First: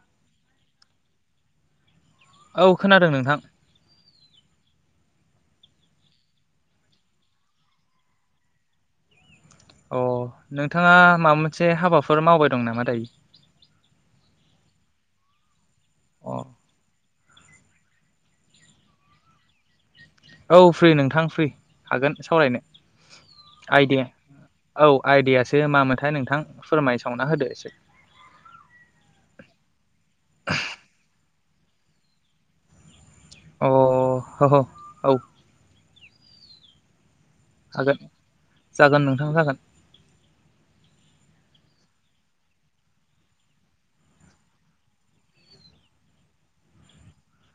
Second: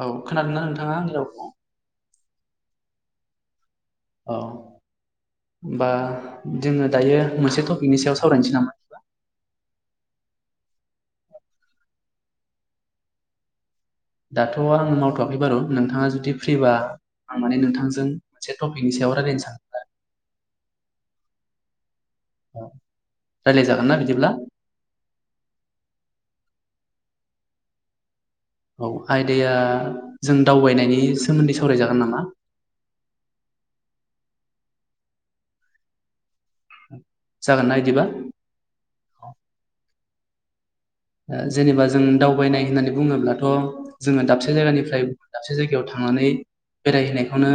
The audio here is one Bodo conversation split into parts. औ खोनादों ना नोंथाङा आंनि रावखौ? औ खोनादों नोंथां। औ होमबा जोङो दायो मोनसे टपिकनि सायाव सावरायनोसै नामा? अ नोंथाङा माबा मोनसे हाबाफोर मावबाय दं नामा दायो? दाथ' आं मावथ'वाखै बारु नोंथाङा अ जुदि फ्रिबा आं माने नोंथांजों मोनसे टपिकनि सायाव रायजलायनो सानदोंमोन आरो? औ फ्रि नोंथां फ्रि। हागोन सावरायनो आरो रायलायजागोन ना आयदि बिदिब्ला औ आइदायासो मामोनथाय नोंथां? फोरमाय सावना होदो एसे? औ आयदाया जों दावबायनायनि सोमोन्दै सावरायजागोन नामा? अह ह औ [inaudible] ना हागोन बिदिबा जागोन ओ, नोंथां जागोन। जेनेबा जों दावबायनाय होननानै बुङोब्लाथ' जोङो दाबसे जायगानिफ्राय दाबसे जायगायाव थांनानै बेरायहैनायखौनो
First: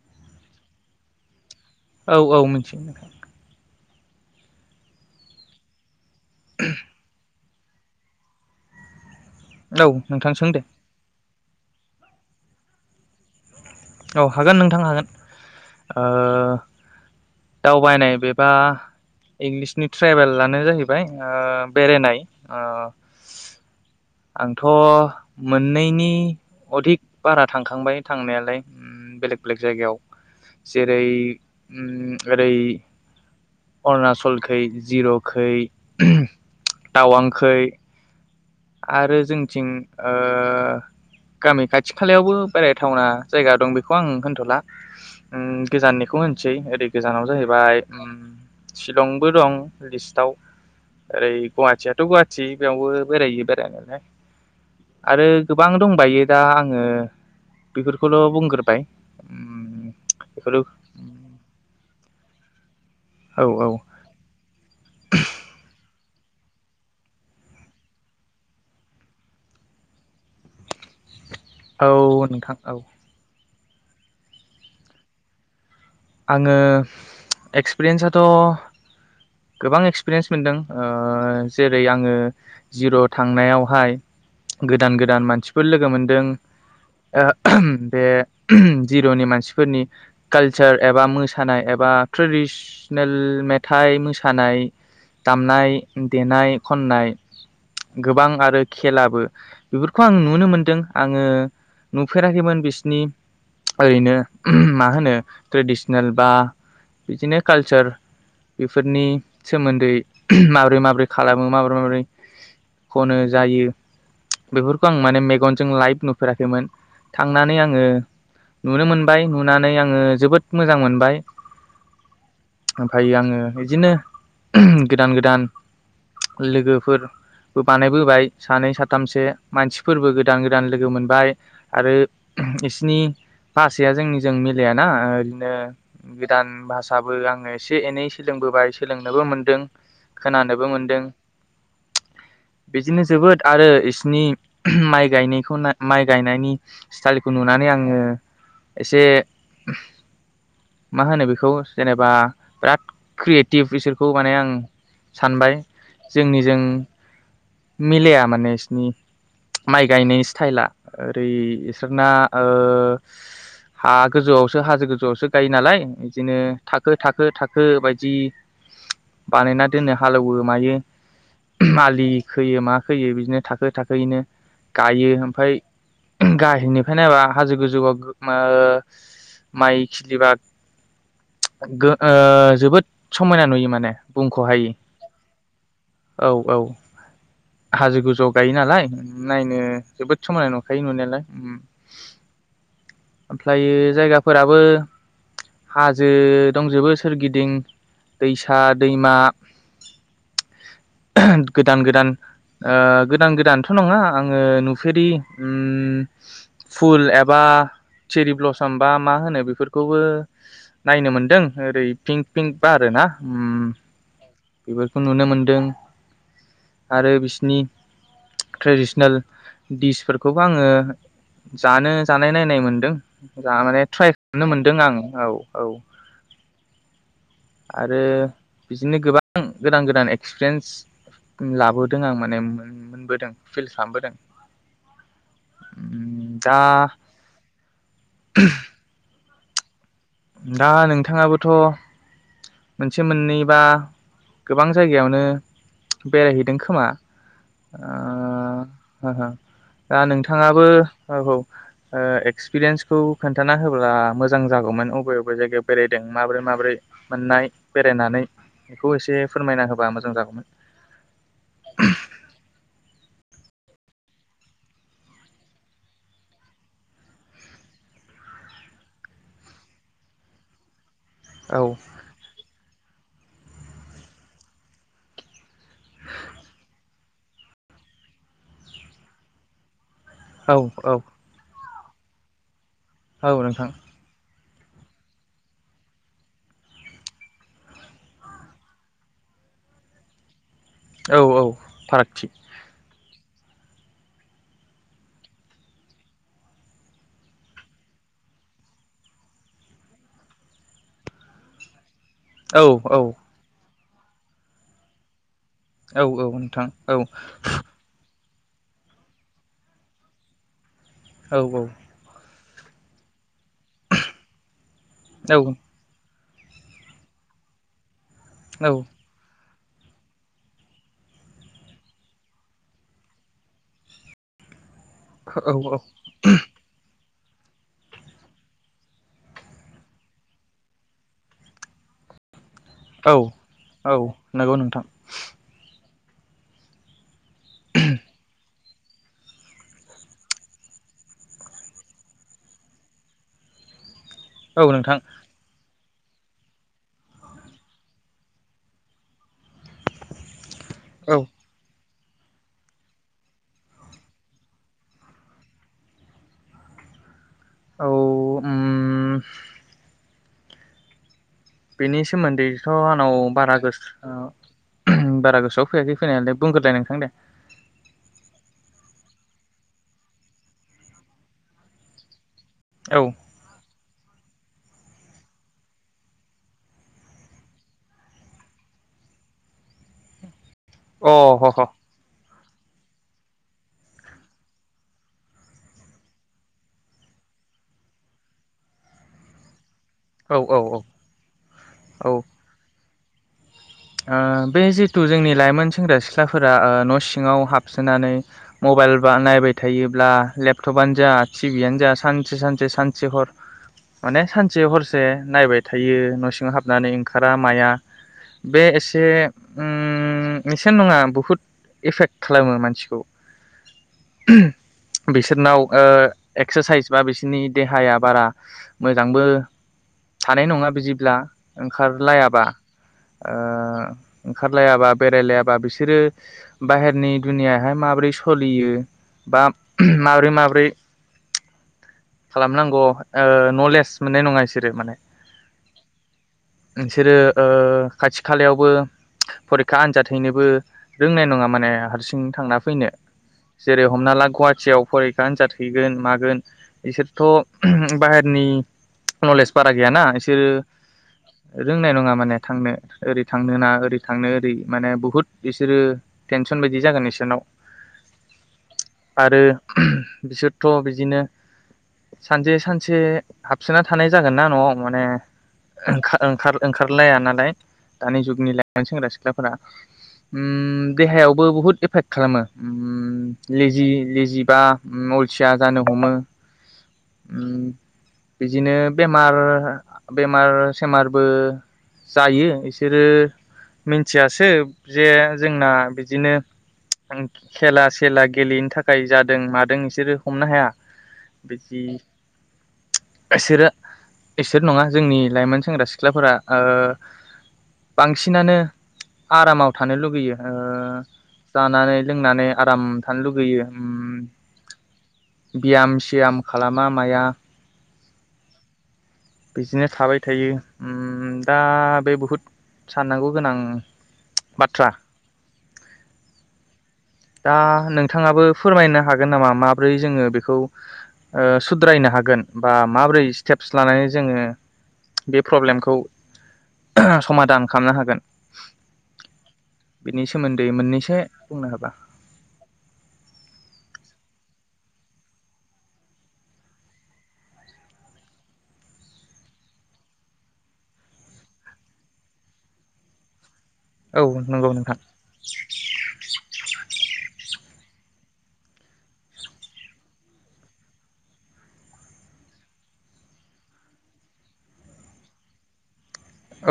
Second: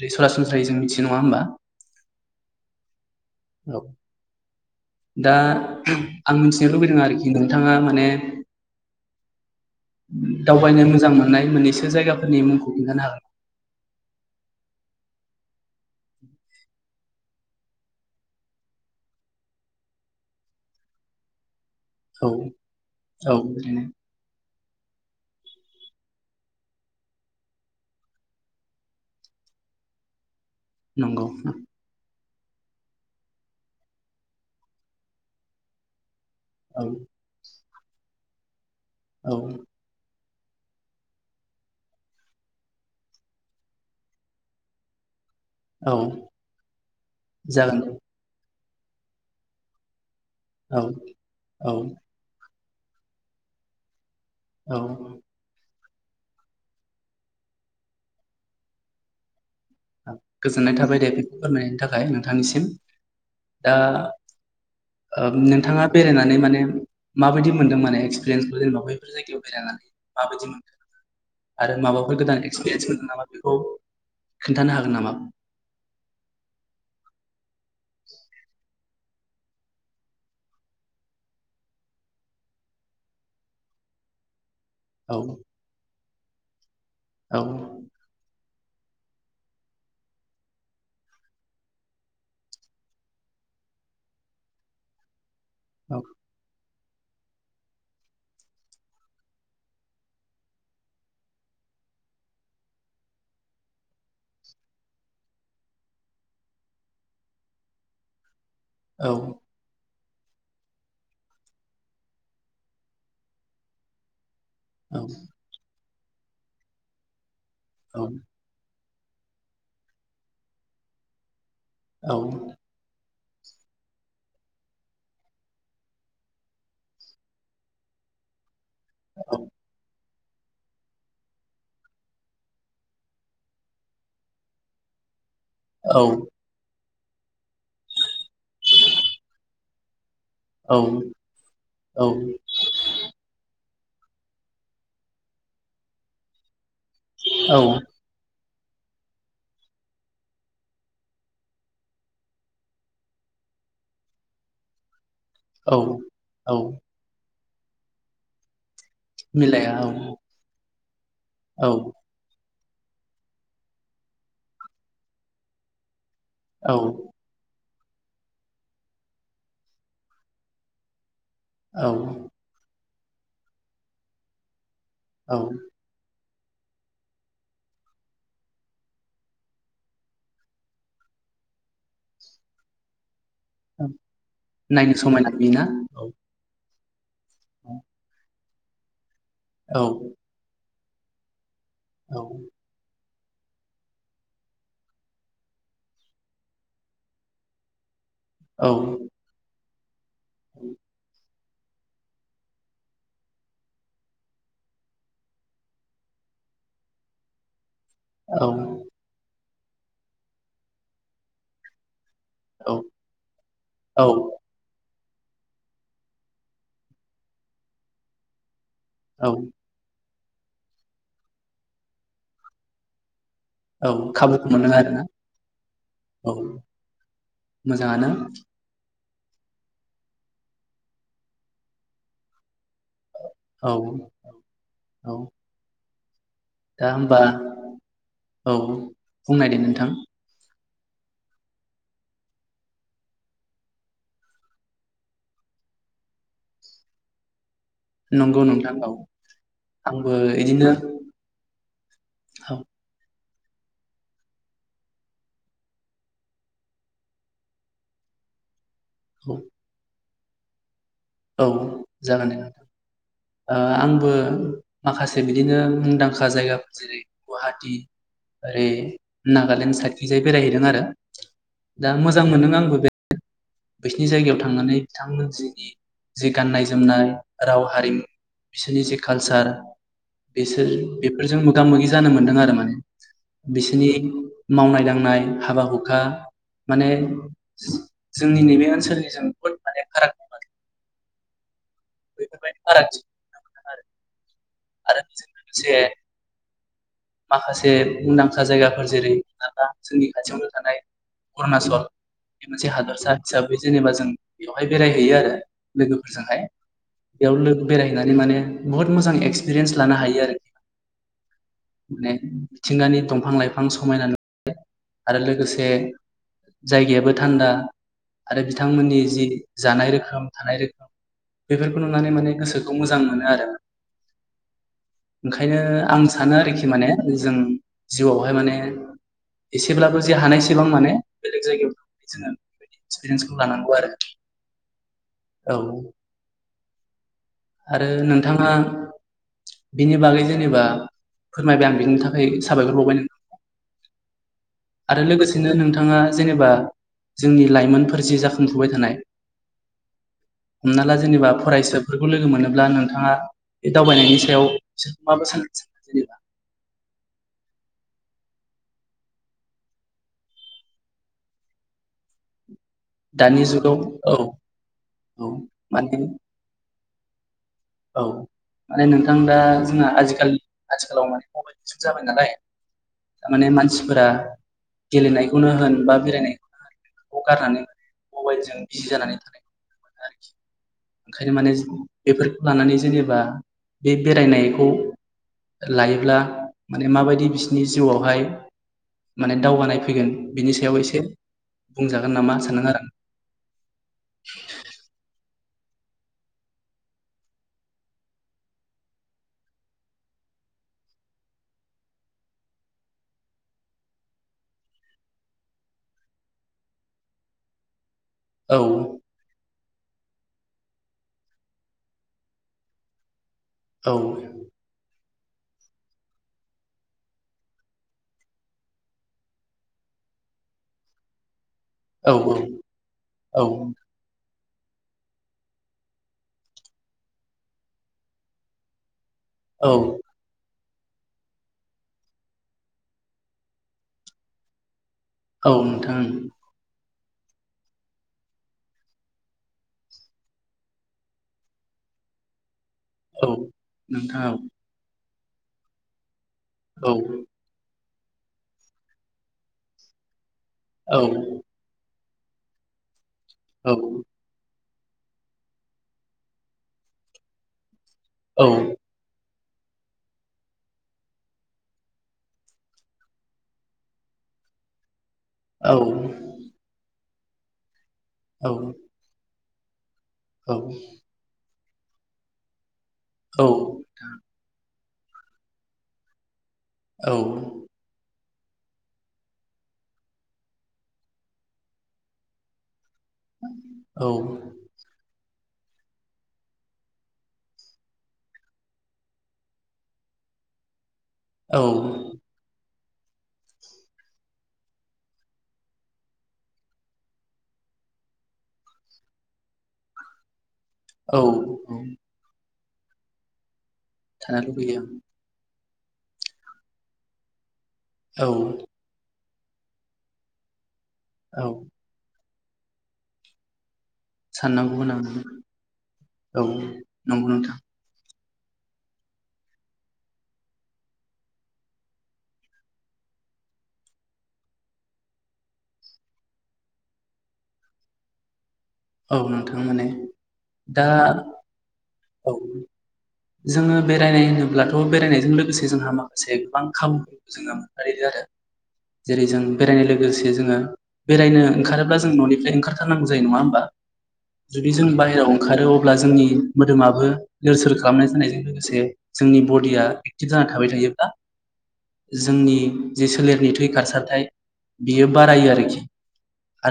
ओै सरासनस्रायै जों मिथिनाय नङा होमबा? औ औ मिथियो नोंथां। औ दा आं मिथिनो लुबैदों आरोखि ना नोंथाङा माने औ नोंथां सों दे दावबायनो मोजां मोननाय मोननैसो जायगाफोरनि मुंखौ खिन्थानो हागोन। औ हागोन नोंथां हागोन ओ दावबायनाय बेबा इंलिसनि ट्रेभेलानो जाहैबाय ओ बेरायनाय औ ओ औ ओरैनो आं थ' मोननैनि अधिक बारा थांखांबाय थांनायालाय बेलेग बेलेक जायगायाव जेरै नंगौ उम ओरै अरुणाचलखै जिर'खै औ टावांखै आरो औ जोंथिं ओ ओ गामि खाथि खालायावबो बेरायथावना जायगा दं बेखौ आं होनथ'ला औ गोजाननिखौ होनसै ओरै गोजानाव जाहैबाय। जागोन शिलंबो दं लिस्टाव औ ऐ औ गुवाथियाथ' गुवाथि बेयावबो बेरायो। [unintelligible] औ आरो गोबां दं बायो दा आङो बेफोरखौल' बुंग्रोबाय। उम बेफोर गोजोननाय थाबाय दे फोरमायनायनि थाखाय नों थांसिम। औ औ दा ओ नोंथाङा बेरायनानै माने माबायदि मोन्दों माने एक्सपिरियेन्सखौ जेनेबा बैफोर जायगायाव बेरायनानै माबायदि मोनदों। आरो माबाफोर औ गोदान नोंथां औ एक्सपिरियेन्स मोनदों नामा औ। खोन्थानो हागोन नामा? आङो एक्सपिरियेन्साथ' गोबां एक्सपिरियेन्स मोनदों जेरै आङो जिर' थांनायावहाय गोदान औ गोदान मानसिफोर लोगो मोन जों औ ओ [unintelligible] बे जिर'नि मानसिफोरनि काल चार एबा मोसानाय एबा ट्रेडिस नेल मेथाइ मोसानाय दामनाय औ देनाय खननाय गोबां आरो खेलाबो बेफोरखौ आं नुनो मोनदों आंङो नुफेराखैमोन बिसिनि ओरैनो मा होनो ट्रेडिसनेल बा बिदिनो कालचार बेफोरनि औ सोमोन्दै माबोरै माबोरै खालामो माबोरै माबोरै खनो जायो। बेफोरखौ आं औ माने मेगनजों लाइभ नुफेराखैमोन थां नानै आंङो औ नुनो मोन बाय नुनानै आङो जोबोद मोजां मोनबाय। ओमफ्राय आंङो बिदिनो गोदान-गोदान लोगोफोर बो बानायबोबाय। सानै साथामसो मानसिफोरबो गोद गोदान-गोदान लोगो मोनबाय आरो बिसिनि भासाया जोंनिजों मिलायाना ओ नों गोदान भास बाबो आंङो से एनै सोलोंबोबाय सोलोंनोबो मोनदों। खोनानोबो मोनदों औ-औ-औ-औ-औ-औ-औ बिदिनो जोबोद आरो बिसिनि माइ गायनायखौ माइ गायनायनि स्टाइलखौ नुनानै आङो एसे मा होनो बेखौ जेनेबा बिराद क्रियेटिभ बिसोरखौ माने आं सानबाय जोंनि जों मिलाया माने एसिनि मिलाया माइ गायनाय स्टाइला ओरै बिसोरना ओ हा गोजौआवसो हाजो गोजौ जौआवसो गायो नालाय बिदिनो औ-औ-औ-औ-औ थाखो-थाखो-थाखो हो बायदि बानायना दोननो हालेवो मायो मालि खोयो मा फैयो बिदिनो थाखो थाखोयैनो गायो ओमफ्राय गाहायनिफ्राय नायबा हाजो गोजौआव ओ माइ खिलिबा गो ओ जोबोद समायना नुयो माने बुंख'हायि नायनो समायना बेना औ-औ हाजो गोजौ गायो नालाय नायनो जोबोद समायना नं खायो नुनायालाय ओम औ ओमफ्रायो जायगाफोराबो हाजो दंजोबो सोरगिदिं दैसा दैमा [unintelligible] गोदान गोदान ओ गोदान गोदानथ' नङा आङो नुफेरि ओम फुल एबा चेरि ब्ल'सम बा मा होनो बेफोर खौबो नायनो मोनदों ओरै पिंक पिंक बारो ना ओम बेफोर खौ नुनो मोनदों आरो बिसिनि ट्रेडिसनेल डिसफोर खौबो आङो जानो जानाय नायनाय मोनदों जा माने ट्राय खाबुखौ मोनदों आं आरोना औ औ औ आरो मोजाङानो बिजो नि गोबां गोदान गोदान एक्सपिरियेन्स लाबोदों आं माने फिल औ खालामबोदों औ दा औ बुंनायदो नोंथां दा नोंथाङाबोथ' मोनसे मोननैबा गोबां जायगायावनो बेरायहैदों खोमा नंगौ नोंथां औ दा आंबो नोंथाङाबो इदिनो औ ओ एक्सपिरियेन्सखौ खोन्थाना होब्ला मोजां जागौमोन अब बे बबे जायगायाव बेरायदों माब्रै माब्रै मोननाय बेरायनानै बेखौ एसे फोरमायना होबा मोजां जागौ [inaudible] औ जागोन दे ओ आंबो माखासे बिदिनो मुंदांखा जायगाफोर जेरै गुवाहाटि ओरै नागालेण्ड साइडखिजाय बेरायहैदों आरो औ दा मोजां मोनो आंबो बे बिसिनि जायगायाव थांनानै बिथांमोन जिनि जे गाननाय जोमनाय राव हारिमु बिसोरनि जे कालचार औ बेसोर औ बेफोरजों मोगा मोगि जानो मोन्दों आरो माने औ नोंथां बिसिनि मावनाय दांनाय हाबा हुखा माने जि जोंनि नैबे ओनसोलनिजों बुहुद माने फाराग [unintelligible] औ औ। फारागथि बेफोरबायदि [unintelligible] आरो बेजों लोगोसे माखासे मुंदांखा जायगाफोर जेरै माबा जोंनि खाथियावनो थानाय अरुणाचल बे मोनसे औ हादरसा औ हिसाबै जेनेबा जों बेवहाय बेरायहैयो आरो। औ औ लोगोफोरजोंहाय नोंथां औ बेयाव बेरायहैनानै माने बहत मोजां एक्सपिरियेन्स लानो हायो आरो। औ औ। माने मिथिंगानि दंफां लाइफां समायना [unintelligible] आरो औ लोगोसे जायगायाबो थान्दा आरो बिथांमोननि जि जानाय रोखोम थानाय रोखोम बेफोरखौ नुनानै माने गोसोखौ मोजां मोनो आरो। ओंखायनो औ आं सानो आरोखि माने जों जिउआवहाय माने एसेब्लाबो जे हानायसेबां माने बेलेग जायगायाव जोङो औ एक्सपिरियेन्सखौ लानांगौ आरो औ नंगौ नोंथां औ। आरो नोंथाङा बिनि बागै जेनेबा फोरमायबाय आं बिनि थाखाय साबायखर बावबाय नोंथांखौ। औ नोंथां आरो लोगोसेनो नों नोंथाङा जेनेबा जोंनि लाइमोनफोर जि जाखांफुबाय थानाय हमना ला औ जेनेबा फरायसा खौ लोगो मोनोब्ला नोंथाङा बे दावबायनायनि सायाव बिसोरखौ माबा सान सान जेनेबा औ उम बेनि सोमोन्दै थ' आंनाव दानि बारा गो जुगाव औ औ बारा गोसोआव फैयाखै माने फैनायालाय बुंग्रोलाय नों ओं दे। औ माने नोंथां दा जोंना आजिखाल आथिखालाव माने मबाइल जुग जाबाय नालाय औ थारमाने मानसि फोरा गेलेनायखौनो होन बा बेरायनायखौनो होन बेफोरखौ गारनानै होन मबाइलजों बिजि जानानै थानायखौ नुनो मोनो आरोखि। अ ओंखायनो ह माने ह बेफोर लानानै जेनेबा बे बेरायनायखौ लायोब्ला माने माबायदि बिसिनि जिउआवहाय माने दावगानाय फैगोन औ बिनि सायाव औ एसे बुंजागोन नामा सानदों आरो आं। ओ बे जिथु जोंनि लाइमोन सेंग्रा सिख्लाफोरा न' सिङाव हाबसोनानै मबाइल बा नायबाय थायोब्ला लेपटपनो जा टिभियानो जा सानसे सानसे सानसे हर माने सानसे हरसे नायबाय थायो न' सिङाव हाबनानै ओंखारा माया आं। औ बे एसे ओम एसे नङा बहुथ एफेक्ट खालामो मानसिखौ औ बिसोरनाव ओ एक्सारसाइस बा बिसोरनि देहाया बारा मोजांबो थानाय नङा बिदिब्ला औ ओंखारलायाबा ओ औ ओंखारलायाबा बेरायलायाबा बिसोरो बाहेरनि दुनियाहाय माबोरै सलियो बा औ माबोरै माबोरै खालामनांगौ ओ नलेज मोननाय नङा इसोरो माने औ नोंथां नोंसोरो ओ खाथि खालायावबो फरिखा आनजाद हैनोबो रोंनाय नङा माने हारसिं थांना फैनो औ जेरै हमना नोंथां ला औ गुवाहाटियाव फर आन्जाद हैगोन मागोन औ इसोरथ' बाहेरनि नलेज बारा गैया ना औ बिसोरो रोंनाय नङा माने थांनो ओरै थांनो ना औ ओरै थांनो ओरै माने बहुत बिसोरो टेनसन बायदि जागोन इसोरनाव औ आरो बिसोरथ' बिदिनो सानसे सानसे हाबसोना थानाय जागोन ना न'आव माने ओंखार ओंखार ओंखार लाया नालाय दानि जुगनि लाइमोन सेंग्रा सिख्ला फोरा। उम देहायावबो बुहुत एफेक्ट खालामो लेजि लेजि बा ओम अलसिया जानो हमो औ उम बिदिनो बेमार बेमार-सेमारबो जायो। बिसोरो औ मिथियासो औ जे जोंना बिदिनो खेला-सेला गेलेयैनि थाखाय जादों मादों बिसोरो हमनो हाया औ बेदि बिसोरो बिसोर नङा जोंनि लाइमोन सेंग्रा सिख्लाफोरा ओ बांसिनानो आरामाव थानो लुगैयो। ओ औ जानानै लोंनानै आराम थानो लुगैयो ओम थानो लुबैयो बियाम-सियाम खालामा माया औ बिदिनो थाबाय थायो। ओम औ दा बे बहुद साननांगौ गोनां साननांगौ बाथ्रा होनाङानो औ नंगौ नोंथां। बिथांङाबो फोरमायनो हागोन नामा माबोरै जोंङो बेखौ ओ सुद्रायनो हागोन बा माबोरै स्टेपस लानानै जोंङो बे प्रब्लेमखौ समादान खालामनो हागोन औ नोंथां मोने बिनि सोमोन्दै दा मोननैसो बुंनो हाबा औ जोंङो बेरायनाय होनोब्लाथ' बेरायनायजों लोगोसे जोंहा माखासे गोबां खाबुफोरखौ जोङो मोनदों आरो जेरै जों बेरायनाय लोगोसे जोङो बेरायनो ओंखारोब्ला जों न'निफ्राय ओंखारथारनांगौ जायो नंङा होमबा औ जुदि नंगौ जों नोंथां बायहेरायाव ओंखारो अब्ला जोंनि मोदोमाबो लोर सोर खालामनाय जानायजों लोगोसे जोंनि बडिया एक्टिभ जाना थाबाय थायोब्ला जोंनि जे सोलेरनि थै खारसारथाय बियो बारायो आरोखि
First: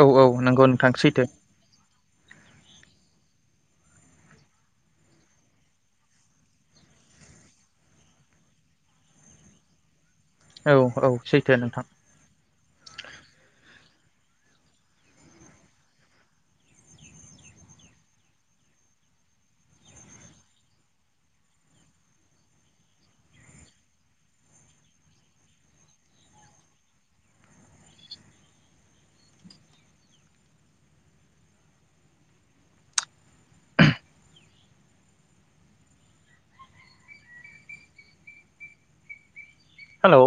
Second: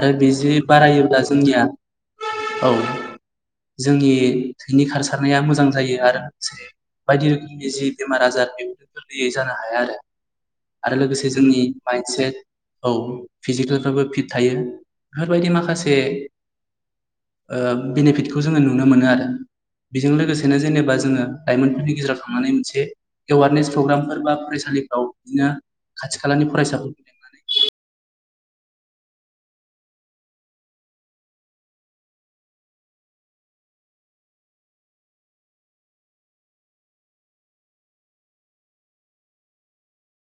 औ औ बिदि नंगौ नोंथां बारायोब्ला सैथो जोंनिया औ जोंनि थैनि खारसारनाया मोजां जायो आरो लोगोसे बायदि रोखोमनि जि बेमार आजार बे गोरलैयै जानो हाया आरो औ आरो औ लोगोसे सैथो जोंनि नोंथां माइन्सेट औ फिजिकेलफ्राबो फिट थायो बेफोरबायदि माखासे बेनिफिटखौ जोङो नुनो मोनो आरो बेजों लोगोसे बिनो जेनेबा जोंङो लाइमोनफोरनि गेजेराव थांनानै मोनसे एवारनेस प्रग्रामफोर बा फरायसालिफ्राव बिदिनो खाथि खालानि फरायसाफोरखौ लेंनानै हेलौ